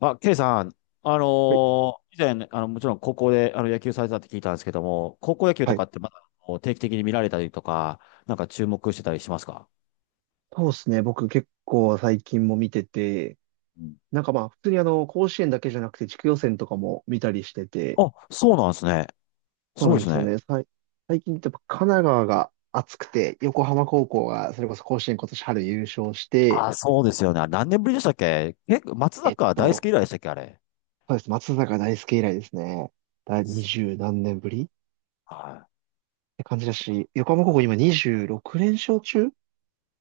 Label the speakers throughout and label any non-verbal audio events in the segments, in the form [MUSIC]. Speaker 1: あ、ケイさん、
Speaker 2: はい。
Speaker 1: 以前、もちろん高校で野球されてたって聞いたんですけども、高校野球と
Speaker 2: は
Speaker 1: か
Speaker 2: い。
Speaker 1: ってまだこう定期的に見られたりとか、なんか注目してたりしますか？
Speaker 2: そうですね。僕結構最近も見てて、
Speaker 1: うん。
Speaker 2: なんかまあ普通にあの甲子園だけじゃなくて地区予選とかも見たりしてて、
Speaker 1: あ、そうなんですね。
Speaker 2: そ
Speaker 1: そ
Speaker 2: う
Speaker 1: う
Speaker 2: な
Speaker 1: で
Speaker 2: ん
Speaker 1: す
Speaker 2: ですよ
Speaker 1: ね。
Speaker 2: ね。最近ってやっぱ神奈川が熱くて、横浜高校がそれこそ甲子園今年春優勝して、
Speaker 1: あ、そうですよね。あ、何年ぶりでしたっけ？結松
Speaker 2: えっ
Speaker 1: 坂大
Speaker 2: と、
Speaker 1: 輔以来でしたっけ、あれ。
Speaker 2: そうです。松坂大輔以来ですね。二十何年ぶりっ
Speaker 1: はい。
Speaker 2: て感じだし、横浜高校今26連勝中、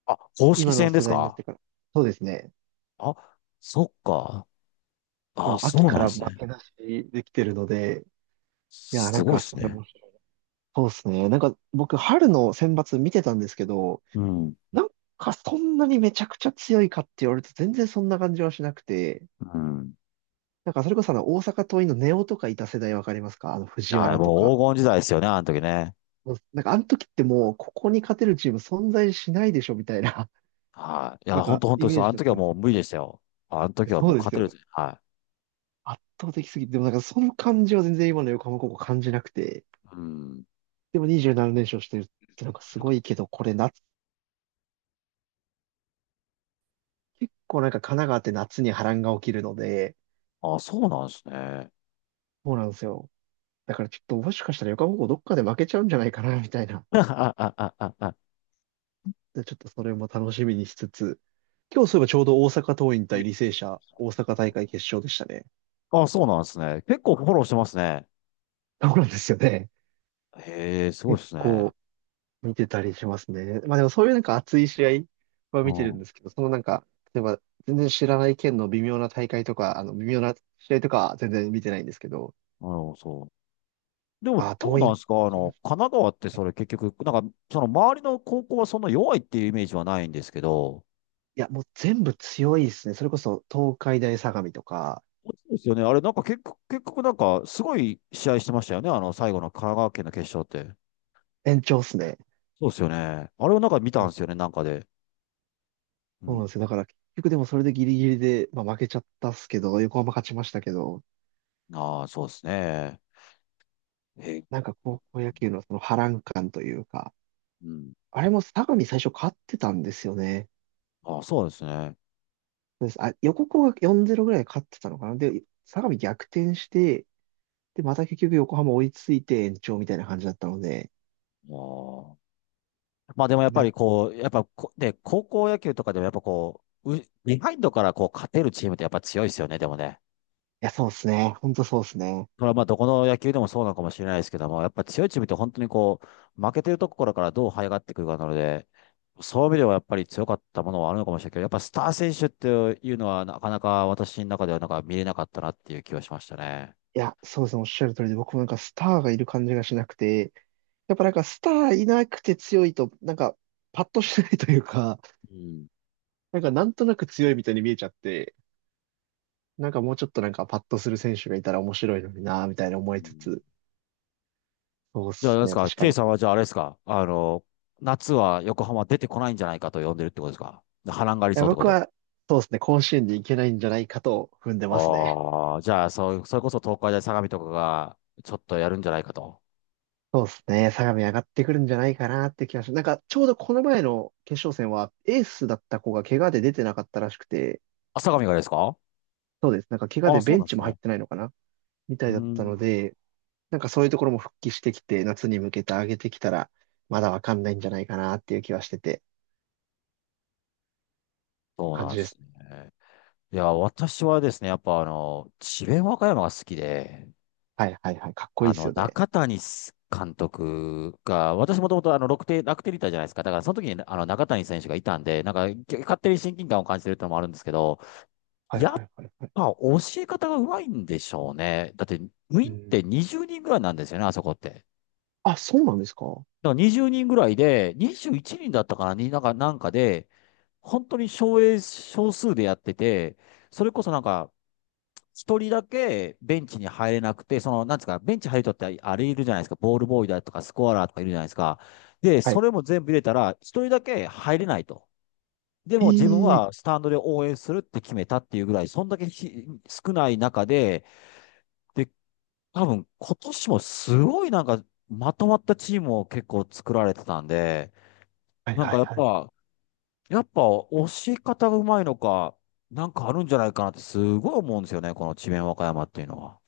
Speaker 1: あ、公式
Speaker 2: 今の
Speaker 1: 戦で
Speaker 2: 世
Speaker 1: す
Speaker 2: 代になっ
Speaker 1: か？
Speaker 2: てから。そうですね。
Speaker 1: あ、そっか。
Speaker 2: あ
Speaker 1: あ、
Speaker 2: の秋
Speaker 1: そう
Speaker 2: か
Speaker 1: なんで
Speaker 2: ら負
Speaker 1: すね。
Speaker 2: けなしできてるので、いや、な
Speaker 1: す
Speaker 2: ん
Speaker 1: ごいで
Speaker 2: かそ
Speaker 1: す
Speaker 2: れ
Speaker 1: ね。
Speaker 2: もそうですね。なんか僕、春の選抜見てたんですけど、
Speaker 1: うん。
Speaker 2: なんかそんなにめちゃくちゃ強いかって言われると全然そんな感じはしなくて、
Speaker 1: うん。
Speaker 2: なんかそれこそあの大阪桐蔭の根尾とかいた世代わかりますか？あの藤
Speaker 1: あ、
Speaker 2: 原と
Speaker 1: もう
Speaker 2: か。
Speaker 1: 黄金時代ですよね、あの時ね。
Speaker 2: もうなんかあの時ってもうここに勝てるチーム存在しないでしょみたいな、
Speaker 1: はい。い
Speaker 2: [LAUGHS] な
Speaker 1: や、
Speaker 2: ん
Speaker 1: 本
Speaker 2: か
Speaker 1: 当本当
Speaker 2: イ
Speaker 1: に
Speaker 2: メ
Speaker 1: そう。
Speaker 2: ー
Speaker 1: あ
Speaker 2: ジ
Speaker 1: の
Speaker 2: だっ
Speaker 1: 時
Speaker 2: た
Speaker 1: は
Speaker 2: んです
Speaker 1: もう無理でしたよ。あの
Speaker 2: け
Speaker 1: 時
Speaker 2: ど。
Speaker 1: は
Speaker 2: そ
Speaker 1: も
Speaker 2: う
Speaker 1: う
Speaker 2: で
Speaker 1: 勝
Speaker 2: す
Speaker 1: て
Speaker 2: よ
Speaker 1: る
Speaker 2: ね。
Speaker 1: は
Speaker 2: 圧倒的すぎて、でもなんかその感じは全然今の横浜高校感じなくて、
Speaker 1: い。うん。
Speaker 2: でも27連勝してるってなんかすごいけど、これ夏、結構なんか神奈川って夏に波乱が起きるので、
Speaker 1: あ、そうなんですね。
Speaker 2: そうなんですよ。だからちょっともしかしたら横浜高校どっかで負けちゃうんじゃないかな、[LAUGHS] みたいな。
Speaker 1: [LAUGHS]
Speaker 2: で、ちょっとそれも楽しみにしつつ、今日そういえばちょうど大阪桐蔭対履正社、大阪大会決勝でしたね。
Speaker 1: あ、そうなんですね。結構フォローしてますね。
Speaker 2: そうなんですよね。
Speaker 1: へえ、すごい
Speaker 2: 結
Speaker 1: ですね。
Speaker 2: 構見てたりしますね。まあでもそういうなんか熱い試合は
Speaker 1: う
Speaker 2: 見てるん
Speaker 1: ん。
Speaker 2: ですけど、そのなんか、例えば全然知らない県の微妙な大会とか、あの微妙な試合とかは全然見てないんですけど、
Speaker 1: うん、そう。でも、
Speaker 2: ああ、
Speaker 1: ど
Speaker 2: 桐
Speaker 1: うなん
Speaker 2: 蔭
Speaker 1: ですか、
Speaker 2: 勝ちまし
Speaker 1: 神奈川って
Speaker 2: た
Speaker 1: そ
Speaker 2: ね。
Speaker 1: れ結局、その周りの高校はそんな弱いっていうイメージはないんですけど、
Speaker 2: いや、もう全部強いですね。それこそ東海大相模とか、
Speaker 1: そうですよね。あれ、なんか結局、結局なんか、すごい試合してましたよね。あの、最後の神奈川県の決勝って。
Speaker 2: 延長っすね。
Speaker 1: そうですよね。あれをなんか見たんですよね、なんかで。う
Speaker 2: そう
Speaker 1: ん。
Speaker 2: なんですよ。だから結局でもそれでギリギリで、まあ、負けちゃったっすけど、横浜勝ちましたけど、
Speaker 1: ああ、そうですね。え、
Speaker 2: なんか高校野球のその波乱感というか、
Speaker 1: うん。
Speaker 2: あれも相模最初勝ってたんですよね。
Speaker 1: ああ、そうですね。あ
Speaker 2: そうです。あ、横浜が4-0ぐらいで勝ってたのかな。で、相模逆転して、で、また結局横浜追いついて延長みたいな感じだったので、
Speaker 1: あ。まあでもやっ
Speaker 2: な
Speaker 1: ぱ
Speaker 2: ん
Speaker 1: り
Speaker 2: か、
Speaker 1: こう、やっぱこ、で、高校野球とかでもやっぱこう、ビハインドからこう勝てるチームってやっぱ強いですよね、でもね。
Speaker 2: いや、そうですね。本当そうですね。
Speaker 1: これはまあどこの野球でもそうなのかもしれないですけども、やっぱ強いチームって本当にこう、負けてるところからどう這い上がってくるかなので、そういう意味ではやっぱり強かったものはあるのかもしれないけど、やっぱスター選手っていうのはなかなか私の中ではなんか見れなかったなっていう気はしましたね。
Speaker 2: いや、そうですね。おっしゃる通りで、僕もなんかスターがいる感じがしなくて、やっぱなんかスターいなくて強いと、なんか、パッとしないというか、
Speaker 1: うん。
Speaker 2: なんかなんとなく強いみたいに見えちゃって、なんかもうちょっとなんかパッとする選手がいたら面白いのになぁみたいな
Speaker 1: う
Speaker 2: 思いつ
Speaker 1: ん。
Speaker 2: つ、そうっ
Speaker 1: じゃあ、あ
Speaker 2: す
Speaker 1: れです
Speaker 2: ね、
Speaker 1: か、
Speaker 2: 確か
Speaker 1: ケイ
Speaker 2: に。い
Speaker 1: さんはじゃああれですか、夏は横浜出てこないんじゃないかと呼んでるってことですか？波乱があり
Speaker 2: や、
Speaker 1: そうってこ
Speaker 2: 僕
Speaker 1: と。
Speaker 2: は、そうっすね、甲子園に行けないんじゃないかと踏んでますね。
Speaker 1: ああ、じゃあ、そう、それこそ東海大相模とかが、ちょっとやるんじゃないかと。
Speaker 2: そうっすね、相模上がってくるんじゃないかなって気がします。なんかちょうどこの前の決勝戦はエースだった子が怪我で出てなかったらしくて、
Speaker 1: あ、相模がですか？
Speaker 2: そうです、なんか怪我
Speaker 1: ああ、
Speaker 2: で
Speaker 1: そう
Speaker 2: ベ
Speaker 1: な
Speaker 2: ン
Speaker 1: んで
Speaker 2: チ
Speaker 1: す
Speaker 2: も入
Speaker 1: ね。
Speaker 2: ってないのかなみ
Speaker 1: う
Speaker 2: た
Speaker 1: ー
Speaker 2: いだったの
Speaker 1: ん。
Speaker 2: で、なんかそういうところも復帰してきて、夏に向けて上げてきたら、まだわかんないんじゃないかなっていう気はしてて、
Speaker 1: そう
Speaker 2: 感
Speaker 1: なん
Speaker 2: じ
Speaker 1: で
Speaker 2: です
Speaker 1: す
Speaker 2: ね。
Speaker 1: ね。いや、私はですね、やっぱあの、智弁和歌山が好きで、
Speaker 2: はいはいはい。かっこいいですよね。
Speaker 1: 中谷監督が、私もともと楽天、楽天リーターじゃないですか。だからその時に中谷選手がいたんで、なんか、勝手に親近感を感じてるってのもあるんですけど、
Speaker 2: はい
Speaker 1: や
Speaker 2: は
Speaker 1: っ
Speaker 2: いはいはい。
Speaker 1: ぱ教え方がうまいんでしょうね。だって、ウィ
Speaker 2: う
Speaker 1: ーンっ
Speaker 2: ん。
Speaker 1: て20人ぐらいなんですよね、あそこって。だ
Speaker 2: あ、そうなんですか？は
Speaker 1: から20人ぐらいで、21人だったかな、になんか、なんかで、本当に少英少数でやってて、それこそなんか、一人だけベンチに入れなくて、その、なんですか、ベンチ入るとってあれいるじゃないですか、ボールボーイだとかスコアラーとかいるじゃないですか。で、そ
Speaker 2: い。
Speaker 1: れも全部入れたら、一人だけ入れないと。でも自分
Speaker 2: え
Speaker 1: は
Speaker 2: え、
Speaker 1: スタンドで応援するって決めたっていうぐらい、そんだけひ少ない中で、で、多分今年もすごいなんかまとまったチームを結構作られてたんで、
Speaker 2: はい
Speaker 1: なん
Speaker 2: は
Speaker 1: か
Speaker 2: い
Speaker 1: やっ
Speaker 2: はい。
Speaker 1: ぱ、やっぱ押し方がうまいのか、なんかあるんじゃないかなってすごい思うんですよね、この智弁和歌山っていうのは。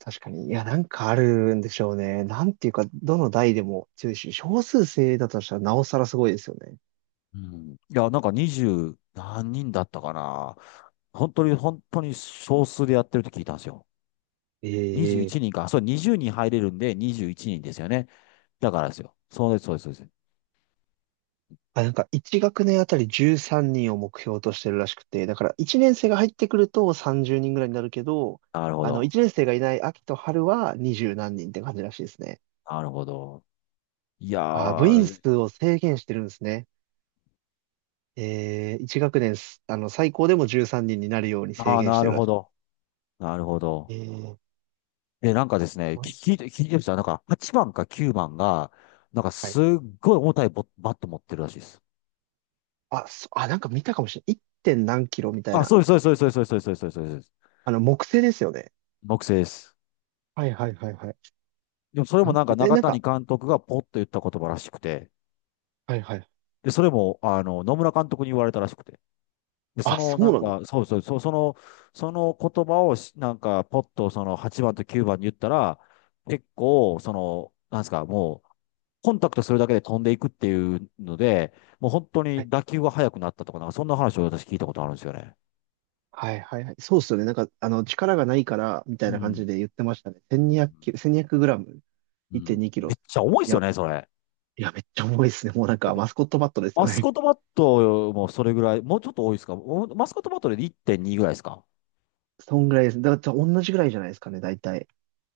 Speaker 2: 確かに。いや、なんかあるんでしょうね。なんていうか、どの代でも強いし、少数制だとしたらなおさらすごいですよね。
Speaker 1: うん。いや、なんか二十何人だったかな。本当に本当に少数でやってるって聞いたんですよ。21
Speaker 2: ええ、
Speaker 1: 人か。そう、20人入れるんで21人ですよね。だからですよ。そうです、そうです、そうです。
Speaker 2: あ、なんか1学年あたり13人を目標としてるらしくて、だから1年生が入ってくると30人ぐらいになるけど、
Speaker 1: なるほ
Speaker 2: あの、
Speaker 1: ど。
Speaker 2: 1年生がいない秋と春は20何人って感じらしいですね。
Speaker 1: なるほど。いや
Speaker 2: あ、部員
Speaker 1: ー、
Speaker 2: 数を制限してるんですね。1学年あの、最高でも13人になるように
Speaker 1: あ
Speaker 2: 制
Speaker 1: あ、
Speaker 2: 限し
Speaker 1: な
Speaker 2: て
Speaker 1: る
Speaker 2: るら
Speaker 1: ほ
Speaker 2: し
Speaker 1: ど。なるほど。
Speaker 2: い。す
Speaker 1: え、なんかですね、
Speaker 2: ごい。
Speaker 1: 聞いてる人は、なんか8番か9番が、なんか
Speaker 2: はい。
Speaker 1: すっごい重たいバット持ってるらしいです。
Speaker 2: あ、あ、なんか見たかもしれない。1. 点何キロみたい
Speaker 1: あ、
Speaker 2: な。
Speaker 1: そうです、そうです、そうです、そうです、そうです、そうです、そうです。そう、
Speaker 2: あの、木製ですよね。
Speaker 1: 木製です。
Speaker 2: はいはいはいはい。
Speaker 1: でもそれも
Speaker 2: 何
Speaker 1: なん
Speaker 2: キ
Speaker 1: か
Speaker 2: ロ？え、
Speaker 1: 中
Speaker 2: なん
Speaker 1: 谷
Speaker 2: か、
Speaker 1: 監督がポッと言った言葉らしくて、
Speaker 2: はいはい。
Speaker 1: で、それも、野村監督に言われたらしくて、で、そ
Speaker 2: あ、
Speaker 1: の
Speaker 2: そ
Speaker 1: な
Speaker 2: う
Speaker 1: ん
Speaker 2: なんです。
Speaker 1: か、そうそう、そう、その、その言葉をしなんか、ポッとその8番と9番に言ったら、結構、なんですか、もう、コンタクトするだけで飛んでいくっていうので、もう本当
Speaker 2: は
Speaker 1: に
Speaker 2: い
Speaker 1: 打球が速くなったとか、なんかそんな話を私聞いたことあるんですよね。
Speaker 2: はいはいはい。そうっすよね。なんか、あの、力がないから、みた
Speaker 1: う
Speaker 2: いな感
Speaker 1: ん。
Speaker 2: じで言ってましたね。1200キロ、1 2 0グラム、
Speaker 1: う
Speaker 2: 1.2
Speaker 1: ん。
Speaker 2: キロ。
Speaker 1: め
Speaker 2: い
Speaker 1: っちゃ重いですよ
Speaker 2: や、
Speaker 1: ね、それ。
Speaker 2: いや、めっちゃ重いですね。もうなん
Speaker 1: だっ
Speaker 2: か、
Speaker 1: て、
Speaker 2: マスコットバットです
Speaker 1: マ
Speaker 2: よ
Speaker 1: スコ
Speaker 2: ね。
Speaker 1: ットバットもそれぐらい、もうちょっと多いですか？おマスコットバットで1.2ぐらいですか？
Speaker 2: [LAUGHS] そんぐらいです。だから、同じぐらいじゃないですかね、大体。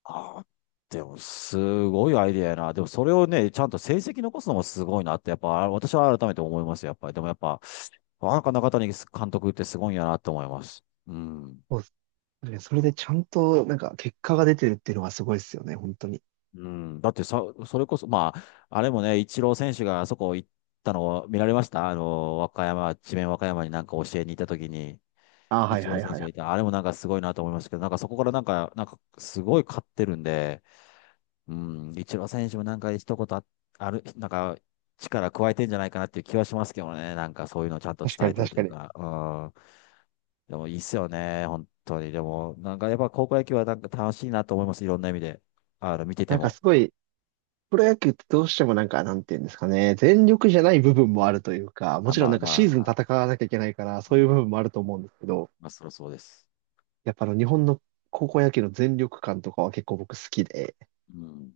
Speaker 1: ああ。でも、すごいアイデアやな。でも、それをね、ちゃんと成績残すのもすごいなって、やっぱ、あ、私は改めて思いますよ、やっぱり。でも、やっぱ、あ、なんか中谷監督ってすごいんやなって思います。うん。
Speaker 2: そうね、それでちゃんと、なんか、結果が出てるっていうのがすごいですよね、本当に。
Speaker 1: うん、だってさ、それこそ、まあ、あれもね、イチロー選手があそこ行ったのを見られました和歌山、智弁和歌山になんか教えに行った時に、
Speaker 2: ああ、
Speaker 1: イ
Speaker 2: はい
Speaker 1: チロ
Speaker 2: は
Speaker 1: ー
Speaker 2: い
Speaker 1: 選
Speaker 2: はい
Speaker 1: 手
Speaker 2: は
Speaker 1: がい
Speaker 2: い。
Speaker 1: た。あれもなんかすごいなと思いましたけど、なんかそこからなんか、なんかすごい勝ってるんで、うん、イチロー選手もなんか一言あ、ある、なんか力加えてんじゃないかなっていう気はしますけどね、なんかそういうのをちゃんと
Speaker 2: 確か
Speaker 1: 伝え
Speaker 2: に、
Speaker 1: てる
Speaker 2: 確
Speaker 1: と
Speaker 2: か
Speaker 1: いう
Speaker 2: に。
Speaker 1: か、うん、でもいいっすよね、本当に。でも、なんかやっぱ高校野球はなんか楽しいなと思います、いろんな意味で。あの、見てて
Speaker 2: なんか
Speaker 1: も。
Speaker 2: すごい、プロ野球ってどうしてもなんか、なんていうんですかね、全力じゃない部分もあるというか、も
Speaker 1: あ、
Speaker 2: ちろん
Speaker 1: まあ
Speaker 2: なんかシーズン
Speaker 1: ま
Speaker 2: 戦わなきゃいけないから、
Speaker 1: う
Speaker 2: そういう部
Speaker 1: ん。
Speaker 2: 分もあると思うんですけど、
Speaker 1: まあ、そりゃそうです。
Speaker 2: やっぱあの日本の高校野球の全力感とかは結構僕好きで、
Speaker 1: うん。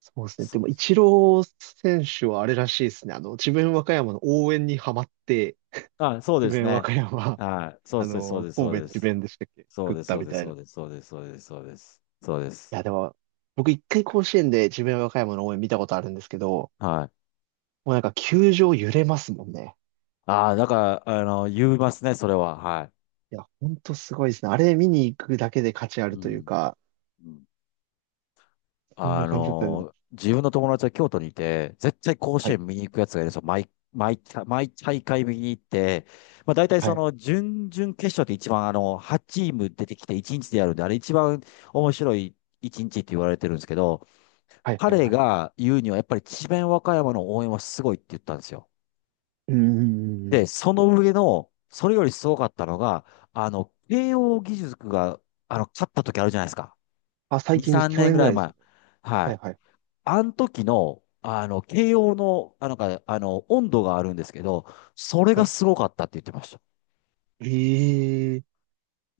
Speaker 2: そうですね。で
Speaker 1: そう
Speaker 2: も、
Speaker 1: で
Speaker 2: イ
Speaker 1: す。
Speaker 2: チロー選手はあれらしいですね。あの、智弁和歌山の応援にハマって、
Speaker 1: あ、そう
Speaker 2: 智
Speaker 1: です
Speaker 2: 弁和
Speaker 1: ね。
Speaker 2: 歌山、
Speaker 1: はい。そう
Speaker 2: あ
Speaker 1: です、そう
Speaker 2: の、
Speaker 1: です、そう
Speaker 2: 神
Speaker 1: で
Speaker 2: 戸智
Speaker 1: す。
Speaker 2: 弁でしたっけ
Speaker 1: そ
Speaker 2: 作
Speaker 1: う
Speaker 2: っ
Speaker 1: です、
Speaker 2: た
Speaker 1: そう
Speaker 2: み
Speaker 1: です、
Speaker 2: たい
Speaker 1: そ
Speaker 2: な。
Speaker 1: うです、そうです、そうです、そうです。そうで
Speaker 2: い
Speaker 1: す。
Speaker 2: や、でも、僕一回甲子園で智弁和歌山の応援見たことあるんですけど、
Speaker 1: はい。
Speaker 2: もうなんか球場揺れますもんね。
Speaker 1: ああ、だから、あの、言いますね、それは。はい。
Speaker 2: いや、ほんとすごいですね。あれ見に行くだけで価値あ
Speaker 1: う
Speaker 2: るという
Speaker 1: ん。
Speaker 2: か、
Speaker 1: うん。
Speaker 2: そんな
Speaker 1: あ
Speaker 2: 感じだったの。
Speaker 1: の、自分の友達は京都にいて、絶対甲
Speaker 2: は
Speaker 1: 子
Speaker 2: い、
Speaker 1: 園見に行くやつがいるんですよ。毎大会見に行って、まあ大体
Speaker 2: は
Speaker 1: そ
Speaker 2: い、
Speaker 1: の準々決勝って一番あの、8チーム出てきて1日でやるんで、あれ一番面白い1日って言われてるんですけど、
Speaker 2: はい、はい、
Speaker 1: 彼
Speaker 2: はい。
Speaker 1: が言うには、やっぱり智弁和歌山の応援はすごいって言ったんですよ。
Speaker 2: うん、うん、うんう
Speaker 1: で、
Speaker 2: ん。
Speaker 1: その上の、それよりすごかったのが、あの、慶応義塾が、あの、勝った時あるじゃないですか。
Speaker 2: あ、最
Speaker 1: 2、
Speaker 2: 近です。
Speaker 1: 3
Speaker 2: 去
Speaker 1: 年ぐ
Speaker 2: 年ぐ
Speaker 1: ら
Speaker 2: ら
Speaker 1: い
Speaker 2: いです
Speaker 1: 前。
Speaker 2: よね。
Speaker 1: は
Speaker 2: はい、
Speaker 1: い。
Speaker 2: はい、
Speaker 1: あの時の、あの、慶応の、あの、なんか、あの、温度があるんですけど、それ
Speaker 2: は
Speaker 1: が
Speaker 2: い。
Speaker 1: すごかったって言ってました。
Speaker 2: ええ、い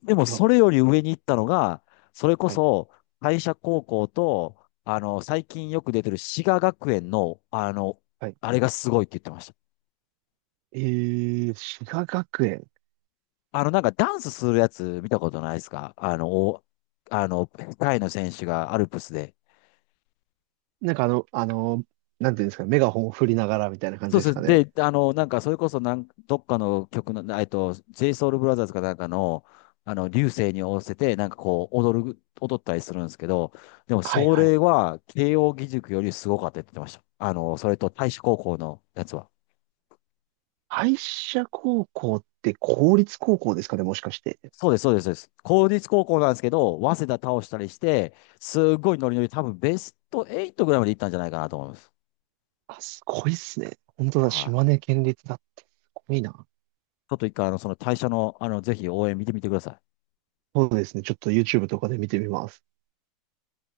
Speaker 1: でも、
Speaker 2: や、
Speaker 1: それより上に行ったのが、それこ
Speaker 2: はい、
Speaker 1: そ、会社高校と、あの、最近よく出てる滋賀学園の、あの、
Speaker 2: はい。
Speaker 1: あれがすごいって言ってました。
Speaker 2: ええ、滋賀学園。
Speaker 1: あの、なんかダンスするやつ見たことないですか？あの、タイの選手がアルプスで。
Speaker 2: なんかあの、なんていうんですかね、メガホンを振りながらみたいな感
Speaker 1: そ
Speaker 2: じ
Speaker 1: う
Speaker 2: で
Speaker 1: そ
Speaker 2: すか
Speaker 1: う
Speaker 2: ね。
Speaker 1: で、あの、なんかそれこそなん、どっかの曲の、JSOULBROTHERS かなんかの、あの、流星に合わせて、なんかこう、踊ったりするんですけど、でも
Speaker 2: はい、
Speaker 1: そ
Speaker 2: はい。
Speaker 1: れは、慶応義塾よりすごかったって言ってました。あの、それと太子高校のやつは。
Speaker 2: 敗者高校って公立高校ですかね、もしかして。
Speaker 1: そうです、そうです、そうです。公立高校なんですけど、早稲田倒したりして、すごいノリノリ、多分ベスト8ぐらいまで行ったんじゃないかなと思います。
Speaker 2: あ、すごいっすね。本当だ、
Speaker 1: はい。
Speaker 2: 島根県立だって。すごいな。
Speaker 1: ちょっと一回、あの、その退社の、あの、ぜひ応援見てみてください。
Speaker 2: そうですね。ちょっと YouTube とかで見てみます。